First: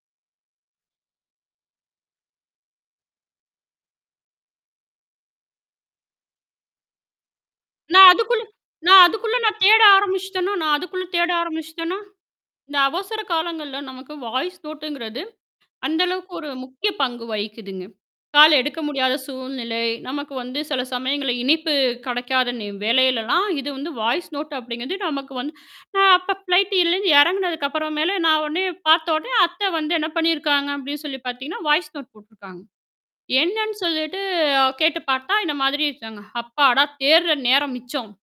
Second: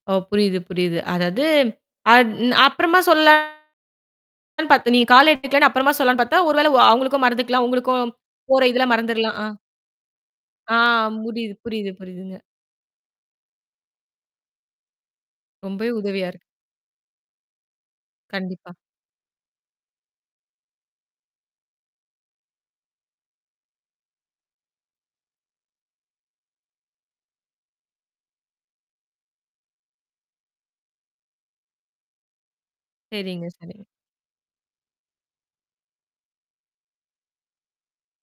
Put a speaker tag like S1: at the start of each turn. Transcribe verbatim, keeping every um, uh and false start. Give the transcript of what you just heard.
S1: ஓ, புரியுது, புரியுது. அதாவது அது ன் அப்புறமா சொல்லலாம்னு பார்த்தோம். நீ கால் எடுத்துக்கலன்னு, அப்புறமா சொல்லலாம்னு பார்த்தா, ஒருவேளை ஒ அவங்களுக்கும் மறந்துக்கலாம்.
S2: நான்
S1: உங்களுக்கும்
S2: அதுக்குள்ள
S1: போற இதுல
S2: நான் அதுக்குள்ள
S1: மறந்துறலாம். ஆ.
S2: நான் தேட ஆரம்பிச்சிட்டேனா
S1: ஆ.
S2: நான் அதுக்குள்ள தேட
S1: முரியுது, புரியுது,
S2: ஆரம்பிச்சிட்டேனா,
S1: புரியுதுங்க.
S2: இந்த அவசர காலங்கள்ல நமக்கு வாய்ஸ் நோட்டுங்கிறது
S1: ரொம்பவே
S2: அந்த
S1: உதவியா
S2: அளவுக்கு
S1: இருக்கு.
S2: ஒரு முக்கிய பங்கு வகிக்குதுங்க. கால்
S1: கண்டிப்பா.
S2: எடுக்க முடியாத சூழ்நிலை. நமக்கு வந்து சில சமயங்கள்ல இணைப்பு கெடைக்காத நே வேளைலலாம் இது வந்து வாய்ஸ் நோட்டு அப்படிங்கிறது நமக்கு வந்து அப்ப ஃப்ளைட்டு இதுலருந்து இறங்கினதுக்கு அப்புறம் மேல நான் உடனே பார்த்தவுடனே அத்தை வந்து என்ன பண்ணிருக்காங்க, அப்படின்னு சொல்லி பாத்தீங்கன்னா, வாய்ஸ் நோட்டு போட்டுருக்காங்க.
S1: சரிங்க,
S2: என்னன்னு
S1: சரி.
S2: சொல்லீட்டு கேட்டுப் பார்த்தா, இந்த மாதிரி இருக்காங்க. அப்பாடா! தேடுற நேரம் மிச்சம்.